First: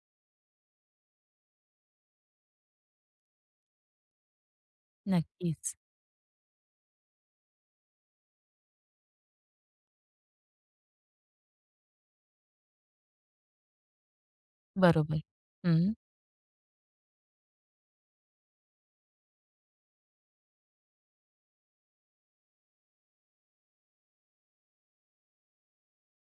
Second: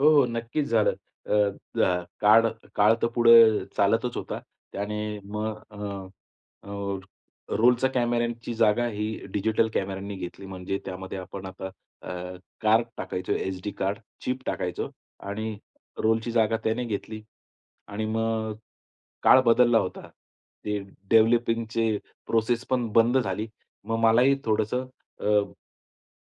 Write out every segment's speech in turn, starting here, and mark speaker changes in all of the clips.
Speaker 1: हो, हो. नक्कीच झालं. अ, जा काळ, काळ तर पुढं चालतच होता. आणि मग
Speaker 2: नक्कीच.
Speaker 1: अ, अ, रोलच्या कॅमेऱ्यांची जागा ही डिजिटल कॅमेऱ्यांनी घेतली. म्हणजे त्यामध्ये आपण आता अ, कार्ड टाकायचो एसडी कार्ड, चीप टाकायचो
Speaker 2: बरोबर.
Speaker 1: आणि
Speaker 2: हं.
Speaker 1: रोलची जागा त्याने घेतली. आणि मग काळ बदलला होता. ते डेव्हलपिंगचे प्रोसेस पण बंद झाली. मग मलाही थोडंसं अ,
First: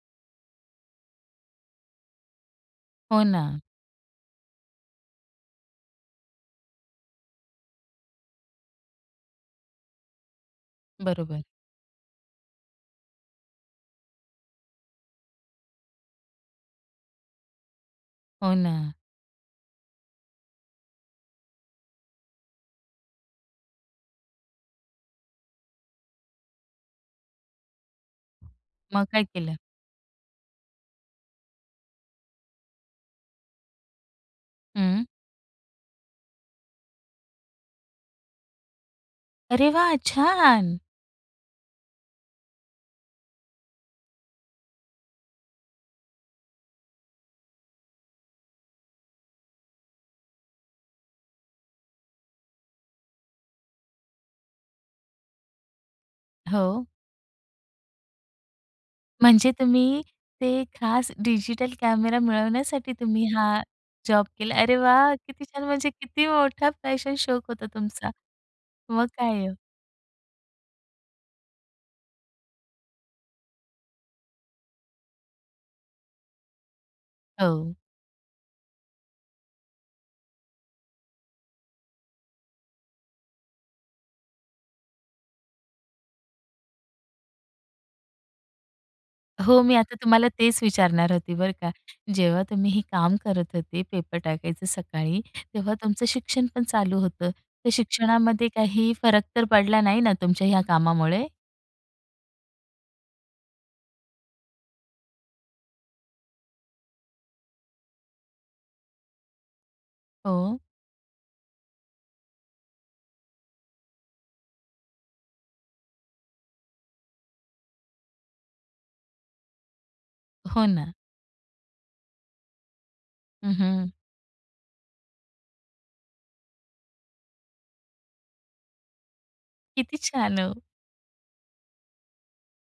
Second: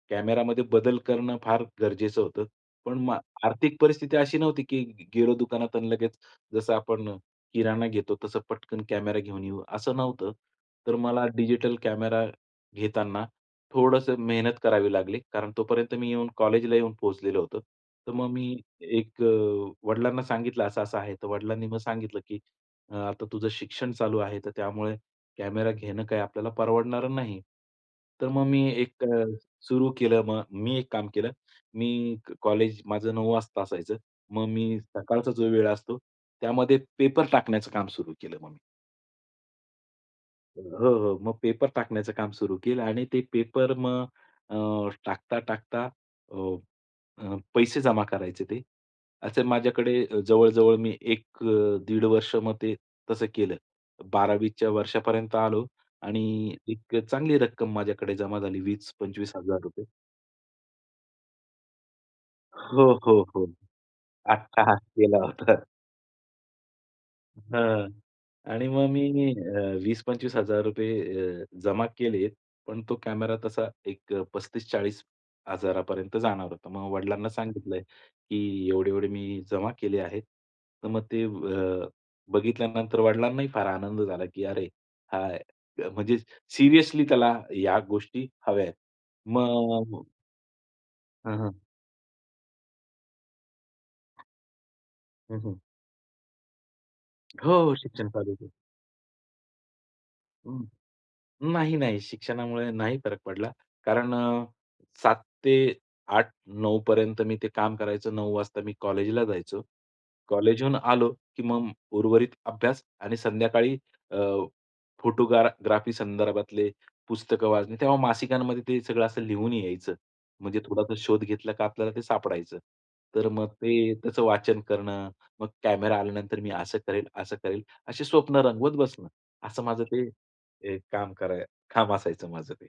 Speaker 1: कॅमेरामध्ये बदल करणं फार गरजेचं होतं. पण मग
Speaker 2: हो ना.
Speaker 1: आर्थिक परिस्थिती अशी नव्हती, की गेलो दुकानात आणि लगेच जसं आपण किराणा घेतो तसं पटकन कॅमेरा घेऊन येऊ, असं नव्हतं. तर मला
Speaker 2: बरोबर.
Speaker 1: डिजिटल कॅमेरा घेताना थोडंसं मेहनत करावी लागली. कारण तोपर्यंत मी येऊन कॉलेजला येऊन पोहोचलेलो होतो. तर मग
Speaker 2: हो
Speaker 1: मी
Speaker 2: ना.
Speaker 1: एक अ, वडिलांना सांगितलं असं-असं आहे. तर वडिलांनी मग सांगितलं, की आता तुझं शिक्षण चालू आहे. तर त्यामुळे कॅमेरा घेणं काय आपल्याला परवडणारं नाही. तर मग मी एक
Speaker 2: मग काय
Speaker 1: अ,
Speaker 2: केलं?
Speaker 1: सुरू केलं मग. मी एक काम केलं. मी एक कॉलेज, माझं 9:00 वाजता असायचं. मग मी
Speaker 2: हं.
Speaker 1: सकाळचा जो वेळ असतो, त्यामध्ये पेपर टाकण्याचं काम सुरू केलं मग मी.
Speaker 2: अरे वाह! छान.
Speaker 1: हो, हो. मग पेपर टाकण्याचं काम सुरू केलं आणि ते पेपर मग अ, टाकता, टाकता अ, अ, पैसे जमा करायचे ते. असे माझ्याकडे अ, जवळ-जवळ मी एक अ, 1.5 वर्ष मग ते तसं केलं. 12वी च्या वर्षापर्यंत आलो आणि
Speaker 2: हो.
Speaker 1: एक चांगली रक्कम माझ्याकडे जमा झाली, वीस पंचवीस
Speaker 2: म्हणजे
Speaker 1: हजार रुपये.
Speaker 2: तुम्ही ते खास डिजिटल कॅमेरा
Speaker 1: हो,
Speaker 2: मिळवण्यासाठी
Speaker 1: हो,
Speaker 2: तुम्ही
Speaker 1: हो.
Speaker 2: हा जॉब केला. अरे
Speaker 1: अट्टाहास
Speaker 2: वाह!
Speaker 1: केला
Speaker 2: किती
Speaker 1: होता.
Speaker 2: छान म्हणजे किती मोठा पॅशन, शोक होता
Speaker 1: हां.
Speaker 2: तुमचा.
Speaker 1: आणि मग मी
Speaker 2: मग काय हो?
Speaker 1: अ, ₹20,000-₹25,000 अ, जमा केलेत पण तो कॅमेरा तसा एक अ, 35,000-40,000 जाणार होता. मग वडिलांना
Speaker 2: हो.
Speaker 1: सांगितलं आहे, की "एवढे, एवढे मी जमा केले आहेत." तर मग ते अ, बघितल्यानंतर वडिलांनाही फार आनंद झाला, की अरे हा म्हणजे सिरियसली त्याला या गोष्टी हव्या आहेत.
Speaker 2: हो. मी आता
Speaker 1: मग
Speaker 2: तुम्हाला तेच विचारणार होती
Speaker 1: हां,
Speaker 2: बरं
Speaker 1: हां.
Speaker 2: का. जेव्हा तुम्ही हे काम करत होते पेपर टाकायचं सकाळी,
Speaker 1: हं, हं.
Speaker 2: तेव्हा तुमचं शिक्षण पण चालू होतं.
Speaker 1: हो,
Speaker 2: तर
Speaker 1: हो. शिक्षण चालूच
Speaker 2: शिक्षणामध्ये
Speaker 1: होतं.
Speaker 2: काही फरक तर पडला नाही ना तुमच्या ह्या
Speaker 1: हं.
Speaker 2: कामामुळे?
Speaker 1: नाही, नाही. शिक्षणामुळे नाही फरक पडला. कारण अ, 7:00 ते 8:00, 9:00 पर्यंत मी ते काम करायचो. 9:00 वाजता मी कॉलेजला जायचो.
Speaker 2: हो.
Speaker 1: कॉलेजहून आलो, की मग उर्वरित अभ्यास आणि संध्याकाळी अ, फोटोग्रा ग्राफी संदर्भातले पुस्तकं वाचणे. तेव्हा मासिकांमध्ये ते सगळं असं लिहून यायचं. म्हणजे
Speaker 2: हो
Speaker 1: थोडासा
Speaker 2: ना.
Speaker 1: शोध घेतला का आपल्याला ते सापडायचं. तर मग
Speaker 2: हं, हं.
Speaker 1: ते त्याचं वाचन करणं, मग कॅमेरा आल्यानंतर मी असं करेल, असं करेल अशी स्वप्न रंगवत बसणं. असं माझं
Speaker 2: किती
Speaker 1: ते
Speaker 2: छान हो.
Speaker 1: एक काम करा काम असायचं माझं ते.